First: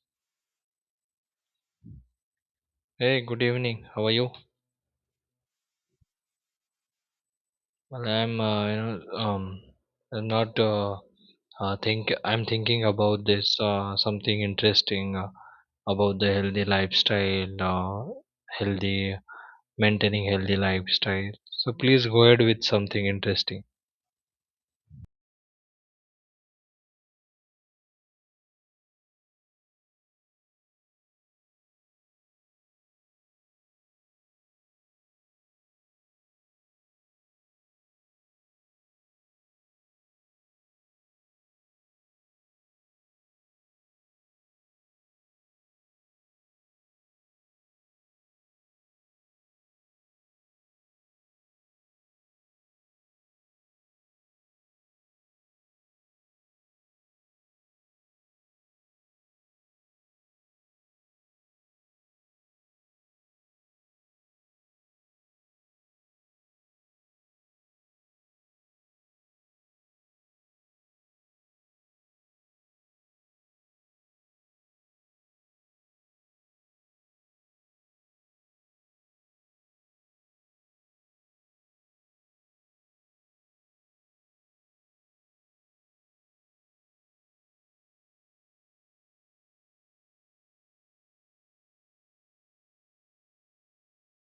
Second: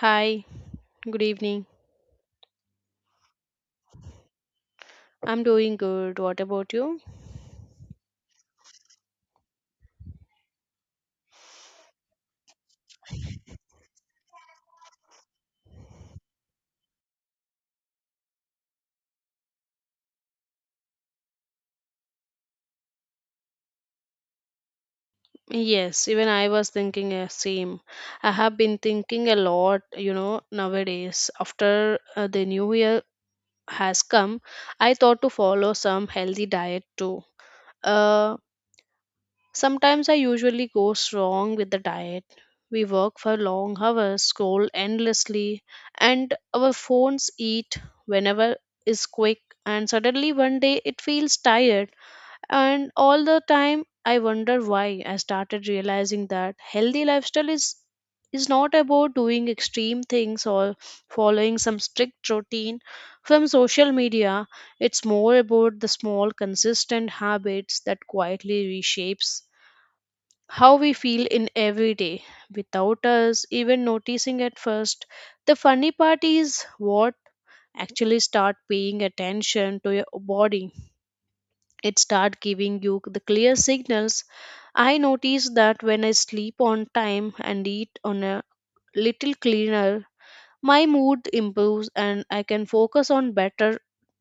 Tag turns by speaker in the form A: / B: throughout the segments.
A: Hi, good evening.
B: Hey, good evening. How are you?
A: I'm doing good. What about you?
B: Well, I'm, I'm not. Think I'm thinking about this something interesting, about the healthy lifestyle, healthy maintaining healthy lifestyle. So please go ahead with something interesting.
A: Yes, even I was thinking the same. I have been thinking a lot, you know, nowadays. After the new year has come, I thought to follow some healthy diet too. Uh, sometimes I usually goes wrong with the diet. We work for long hours, scroll endlessly, and our phones eat whenever is quick. And suddenly one day it feels tired, and all the time I wonder why. I started realizing that healthy lifestyle is not about doing extreme things or following some strict routine from social media. It's more about the small consistent habits that quietly reshapes how we feel in every day without us even noticing at first. The funny part is what actually start paying attention to your body, it start giving you the clear signals. I notice that when I sleep on time and eat on a little cleaner, my mood improves and I can focus on better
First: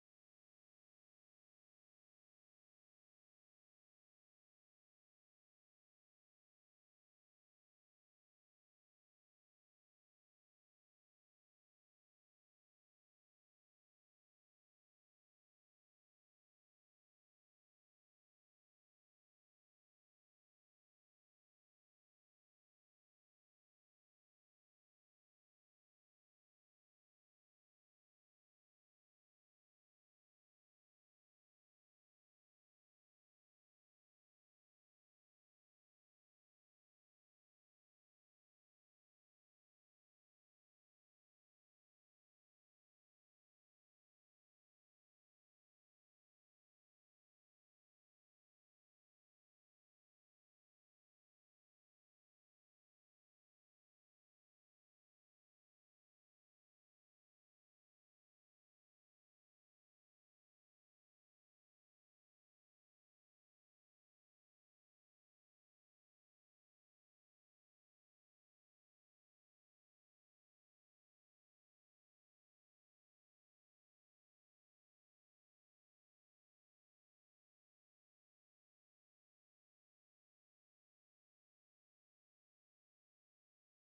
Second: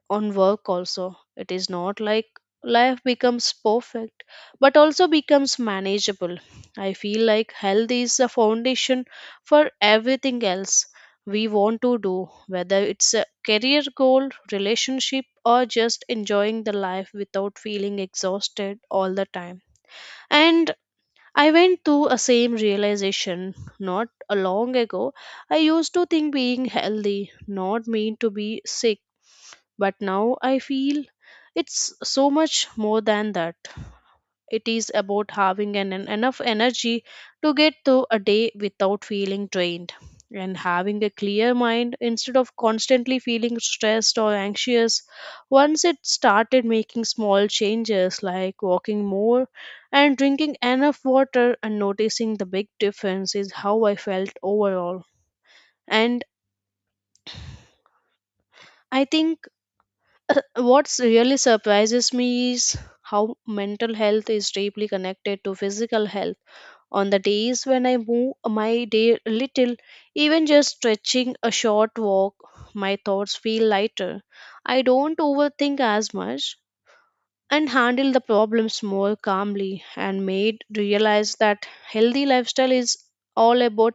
A: on work. Also it is not like life becomes perfect, but also becomes manageable. I feel like health is the foundation for everything else we want to do, whether it's a career goal, relationship, or just enjoying the life without feeling exhausted all the time. And I went through a same realization not a long ago. I used to think being healthy not mean to be sick, but now I feel it's so much more than that. It is about having an enough energy to get through a day without feeling drained, and having a clear mind instead of constantly feeling stressed or anxious. Once it started making small changes like walking more and drinking enough water, and noticing the big difference is how I felt overall. And I think what's really surprises me is how mental health is deeply connected to physical health. On the days when I move my day a little, even just stretching a short walk, my thoughts feel lighter. I don't overthink as much and handle the problems more calmly, and made realize that healthy lifestyle is all about,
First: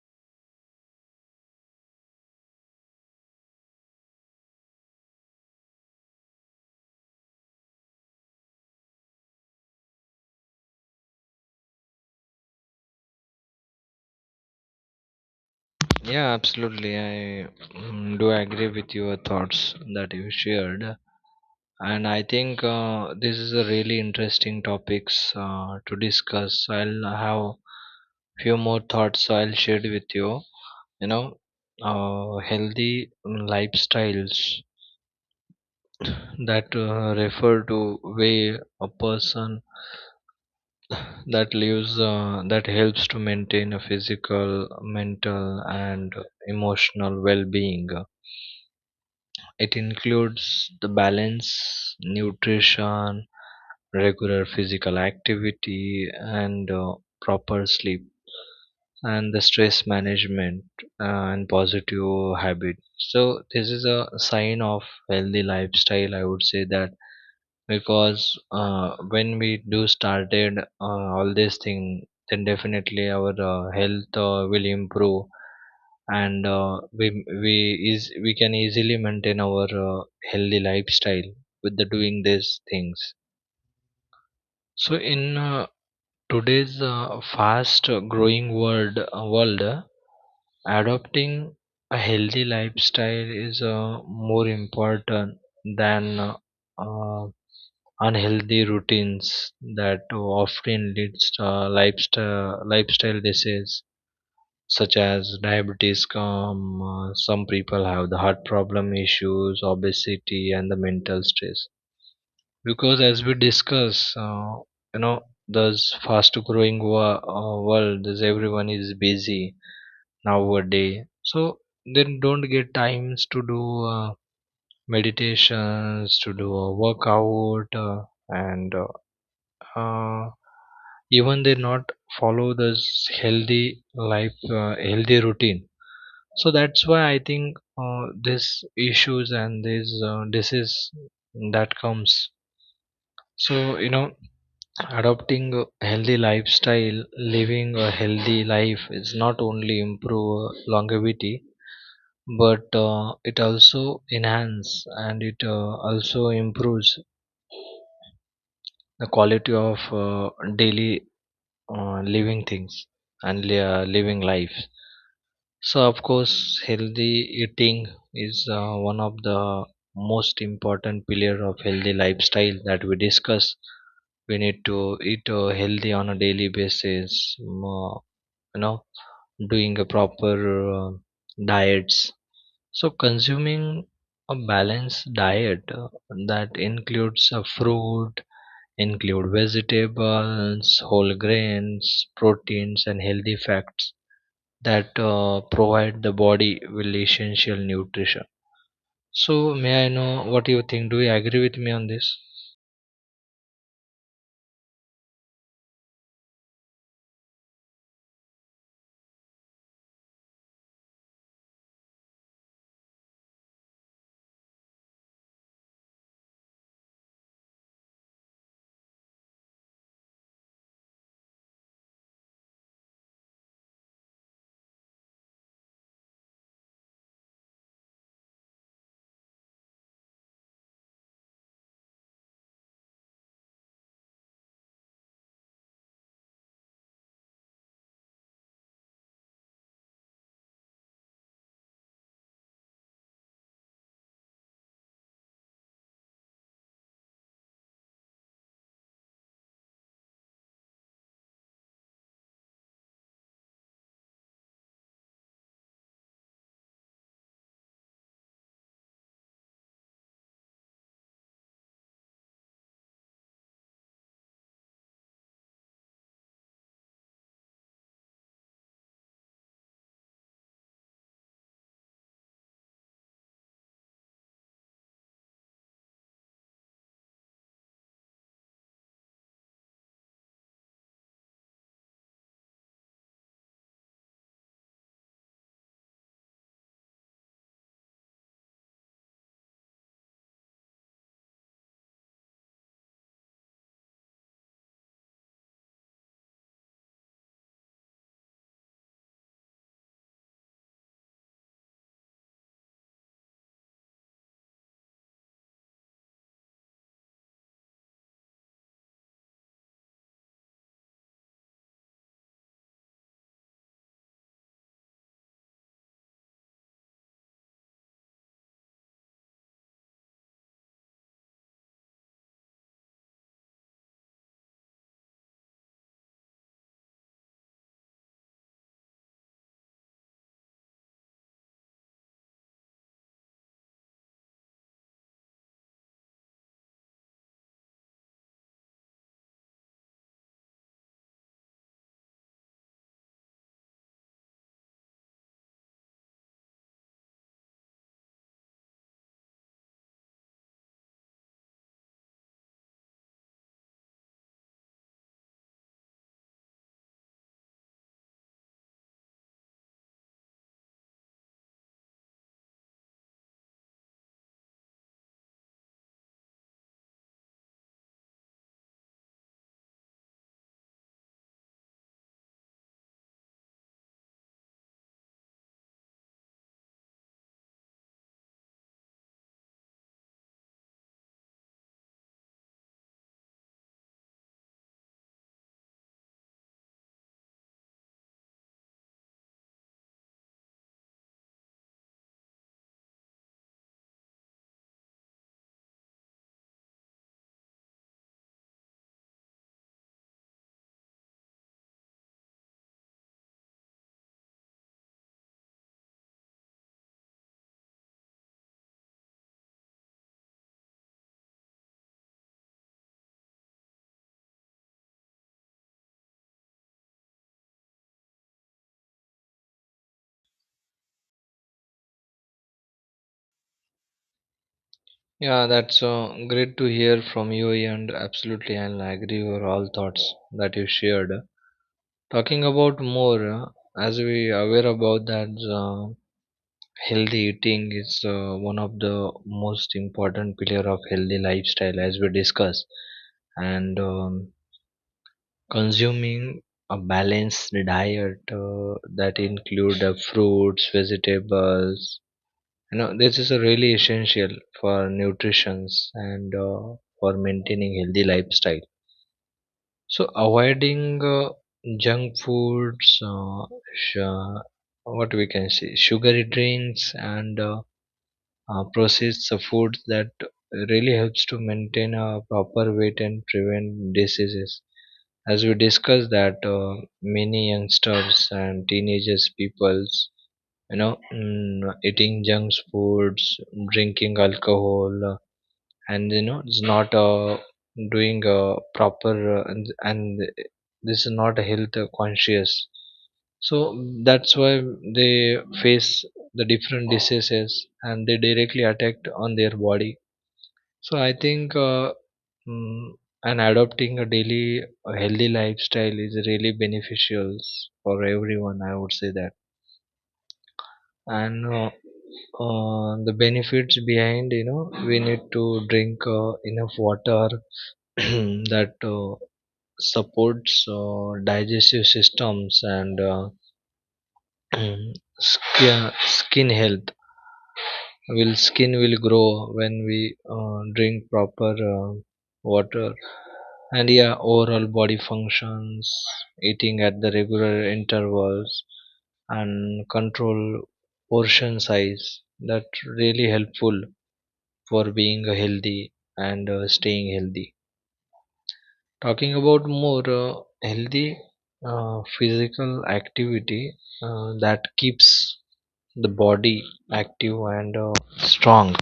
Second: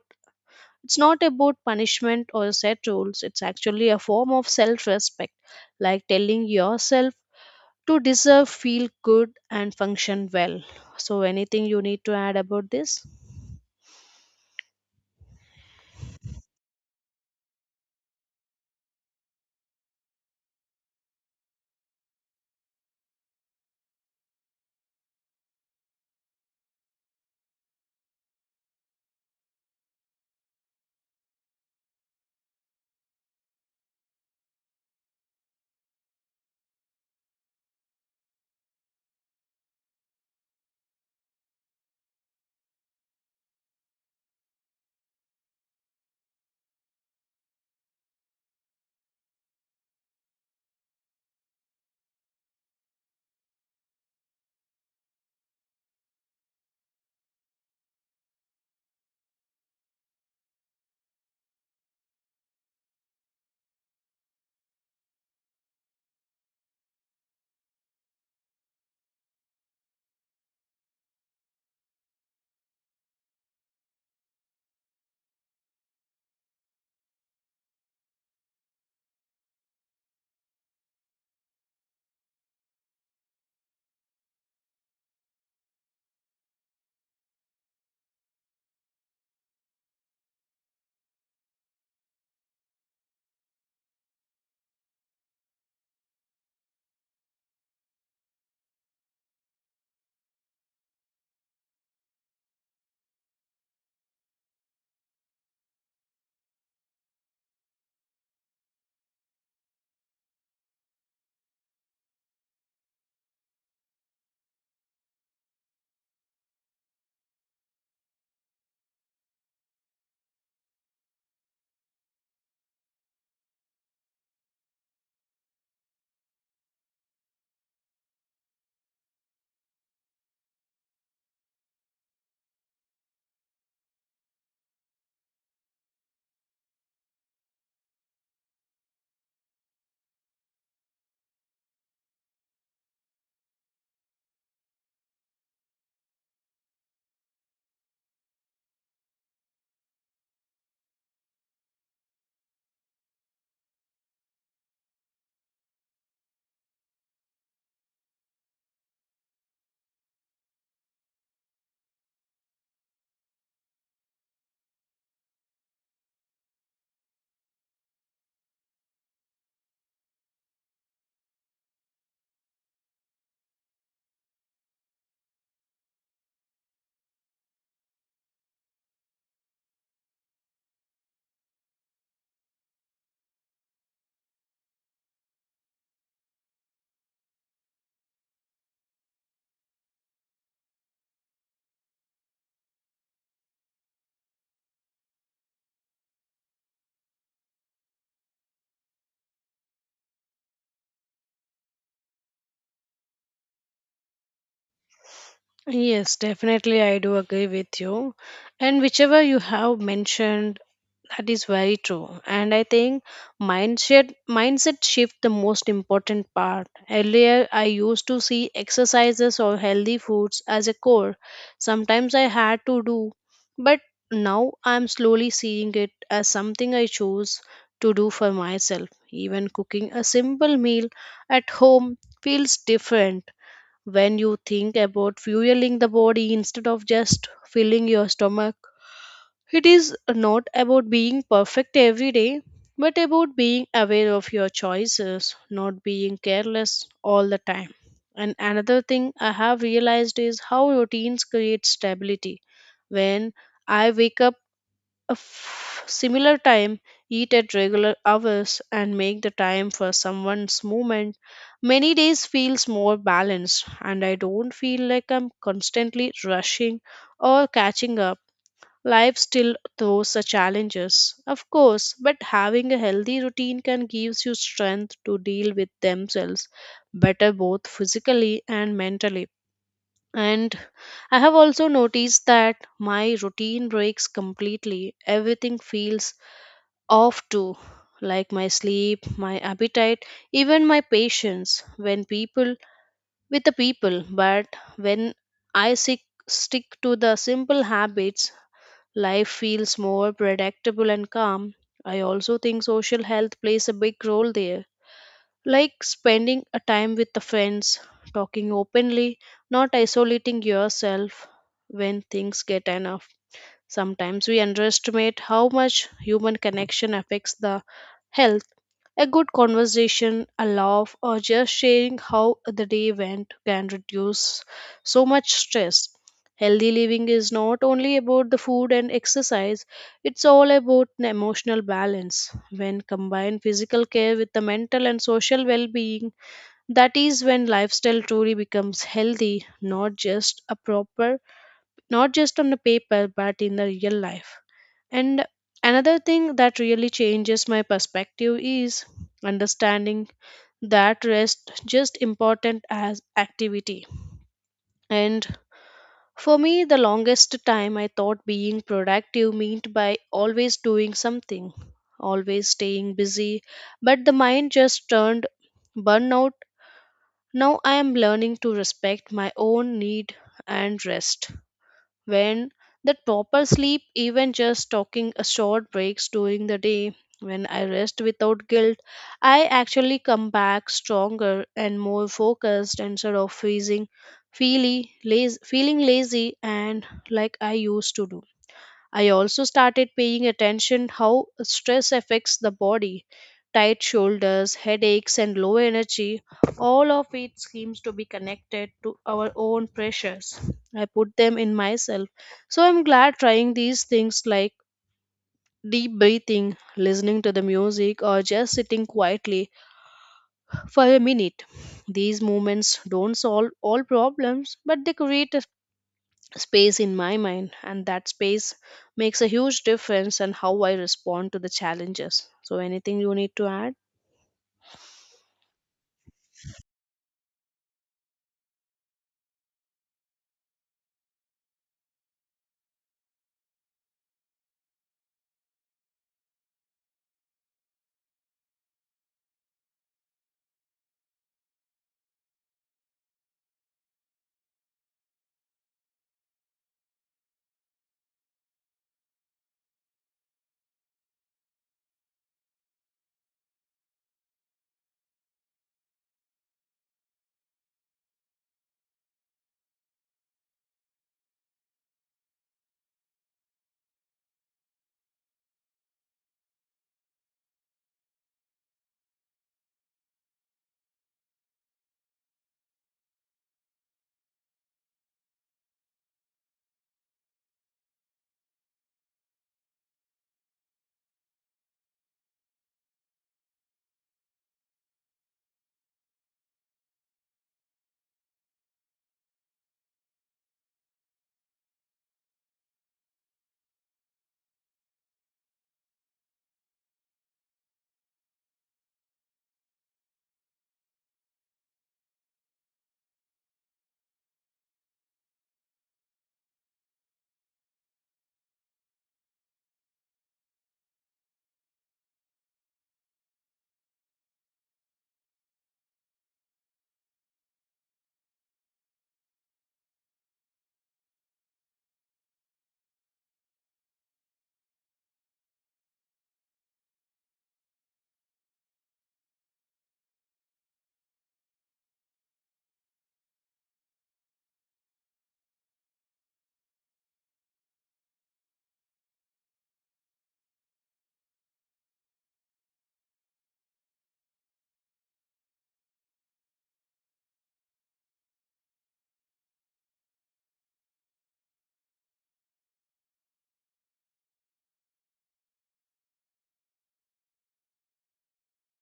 A: it's not about punishment or set rules, it's actually a form of self respect, like telling yourself to deserve feel good and function well. So anything you need to add about this?
B: Yeah, absolutely. I do agree with your thoughts that you shared. And I think this is a really interesting topics to discuss. I'll have few more thoughts I'll share with you. You know, healthy lifestyles that refer to way a person that lives, that helps to maintain a physical, mental, and emotional well-being. It includes the balance, nutrition, regular physical activity, and proper sleep, and the stress management, and positive habit. So this is a sign of healthy lifestyle. I would say that because when we do started all this thing, then definitely our health will improve and we we can easily maintain our healthy lifestyle with the doing these things. So in today's fast growing world, adopting a healthy lifestyle is more important than uh, unhealthy routines that often leads to lifestyle disease such as diabetes come some people have the heart problem issues, obesity, and the mental stress, because as we discuss, you know, this fast growing world is everyone is busy nowadays, so they don't get times to do uh, meditations, to do a workout and uh, even they not follow this healthy healthy routine. So that's why I think uh, this issues and this disease that comes. So you know, adopting a healthy lifestyle, living a healthy life is not only improve longevity, but it also enhance and it also improves the quality of daily living things and living lives. So, of course, healthy eating is one of the most important pillar of healthy lifestyle that we discuss. We need to eat healthy on a daily basis. You know, doing a proper uh, diets. So, consuming a balanced diet that includes include vegetables, whole grains, proteins, and healthy fats that provide the body with essential nutrition. So, may I know what you think? Do you agree with me on this?
A: Yes, definitely, I do agree with you. And whichever you have mentioned, that is very true. And I think mindset mindset shift the most important part. Earlier I used to see exercises or healthy foods as a core. Sometimes I had to do, but now I'm slowly seeing it as something I choose to do for myself. Even cooking a simple meal at home feels different when you think about fueling the body instead of just filling your stomach. It is not about being perfect every day, but about being aware of your choices, not being careless all the time. And another thing I have realized is how routines create stability. When I wake up similar time, eat at regular hours, and make the time for someone's movement, many days feels more balanced, and I don't feel like I'm constantly rushing or catching up. Life still throws the challenges, of course, but having a healthy routine can gives you strength to deal with themselves better, both physically and mentally. And I have also noticed that my routine breaks completely. Everything feels off too, like my sleep, my appetite, even my patience when people with the people. But when I sick, stick to the simple habits, life feels more predictable and calm. I also think social health plays a big role there, like spending a time with the friends, talking openly, not isolating yourself when things get enough. Sometimes we underestimate how much human connection affects the health. A good conversation, a laugh, or just sharing how the day went can reduce so much stress. Healthy living is not only about the food and exercise, it's all about an emotional balance. When combined physical care with the mental and social well being, that is when lifestyle truly becomes healthy, not just a proper, not just on the paper but in the real life. And another thing that really changes my perspective is understanding that rest just important as activity. And for me, the longest time I thought being productive meant by always doing something, always staying busy, but the mind just turned burnout. Now I am learning to respect my own need and rest when that proper sleep, even just taking a short breaks during the day. When I rest without guilt, I actually come back stronger and more focused instead of feeling feely, feeling lazy and like I used to do. I also started paying attention how stress affects the body. Tight shoulders, headaches and low energy, all of it seems to be connected to our own pressures. I put them in myself. So I'm glad trying these things like deep breathing, listening to the music, or just sitting quietly for a minute. These movements don't solve all problems, but they create a space in my mind, and that space makes a huge difference in how I respond to the challenges. So anything you need to add?
B: Yeah, that's great to hear from you, and absolutely, I'll agree with all thoughts that you shared. Talking about more, as we aware about that, uh, healthy eating is one of the most important pillar of healthy lifestyle as we discussed, and consuming a balanced diet that include fruits, vegetables. You know, this is a really essential for nutrition and for maintaining healthy lifestyle. So avoiding junk foods uh, sh- what we can say, sugary drinks and processed foods, that really helps to maintain a proper weight and prevent diseases, as we discussed that many youngsters and teenagers peoples, you know, eating junk foods, drinking alcohol, and you know, it's not doing proper and this is not health conscious. So that's why they face the different diseases and they directly attack on their body. So I think mm, and adopting a daily a healthy lifestyle is really beneficial for everyone, I would say that. And the benefits behind, you know, we need to drink enough water that supports digestive systems and skin health, will skin will grow when we drink proper water, and yeah, overall body functions, eating at the regular intervals and control portion size, that really helpful for being healthy and staying healthy. Talking about more healthy physical activity that keeps the body active and strong.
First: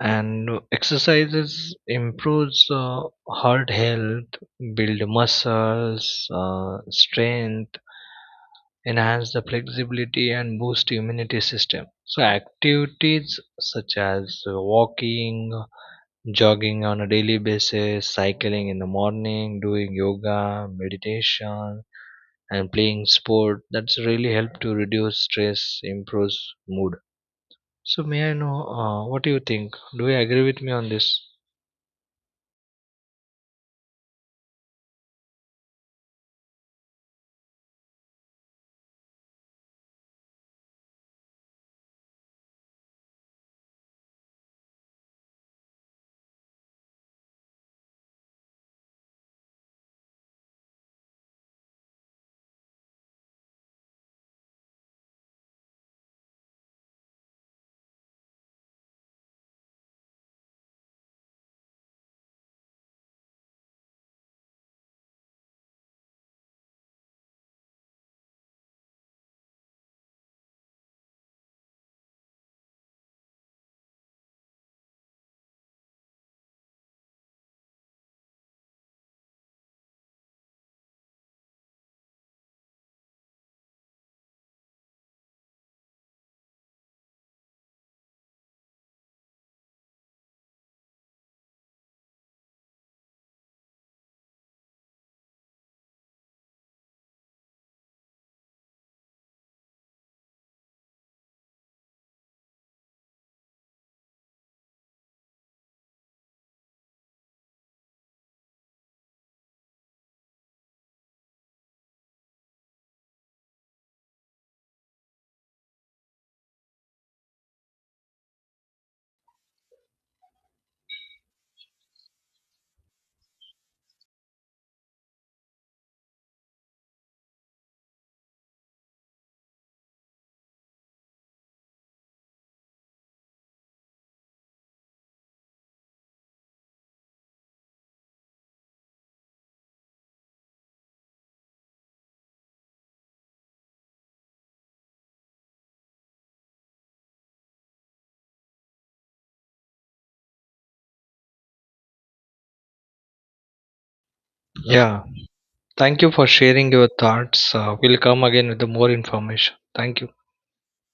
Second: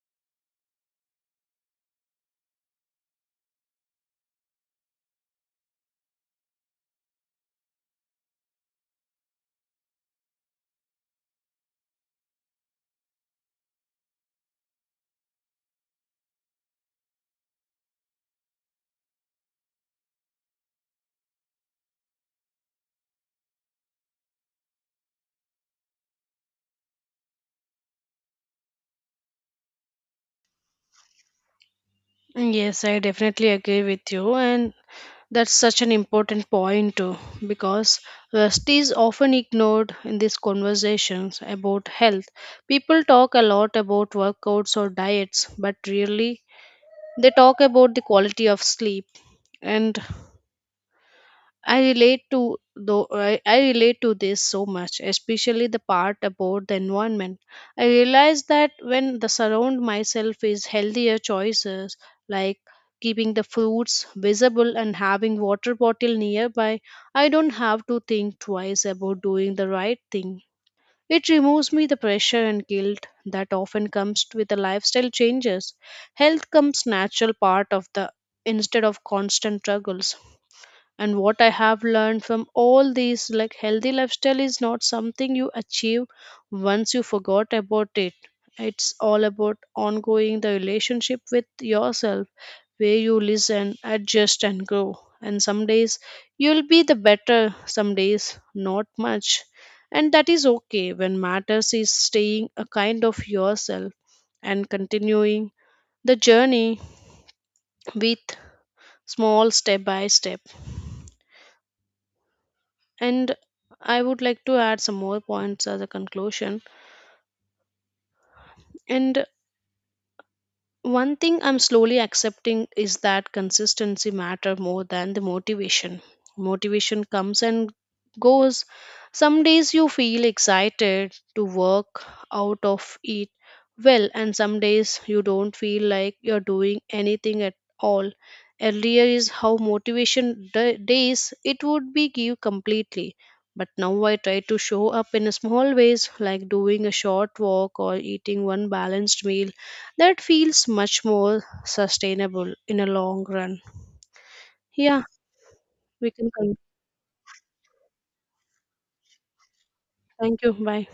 B: And exercises improves heart health, build muscles, strength, enhance the flexibility, and boost immunity system. So activities such as walking, jogging on a daily basis, cycling in the morning, doing yoga, meditation, and playing sport. That's really help to reduce stress, improves mood. So may I know what do you think? Do you agree with me on this?
A: Yes, I definitely agree with you, and that's such an important point too, because rest is often ignored in these conversations about health. People talk a lot about workouts or diets, but really they talk about the quality of sleep. And I relate to though, I relate to this so much, especially the part about the environment. I realize that when the surround myself is healthier choices, like keeping the fruits visible and having water bottle nearby, I don't have to think twice about doing the right thing. It removes me the pressure and guilt that often comes with the lifestyle changes. Health comes natural part of the instead of constant struggles. And what I have learned from all these like healthy lifestyle is not something you achieve once you forgot about it. It's all about ongoing the relationship with yourself, where you listen, adjust and grow. And some days you'll be the better, some days not much, and that is okay. When matters is staying a kind of yourself and continuing the journey with small step by step. And I would like to add some more points as a conclusion. And one thing I'm slowly accepting is that consistency matter more than the motivation. Motivation comes and goes. Some days you feel excited to work out of it well, and some days you don't feel like you're doing anything at all. Earlier is how motivation days it would be give completely. But now I try to show up in small ways like doing a short walk or eating one balanced meal that feels much more sustainable in a long run. Yeah,
B: Yeah. Thank you
A: we
B: for
A: can. Con-
B: sharing your thoughts. We'll come again with the more information. Thank you.
A: Thank you. Bye.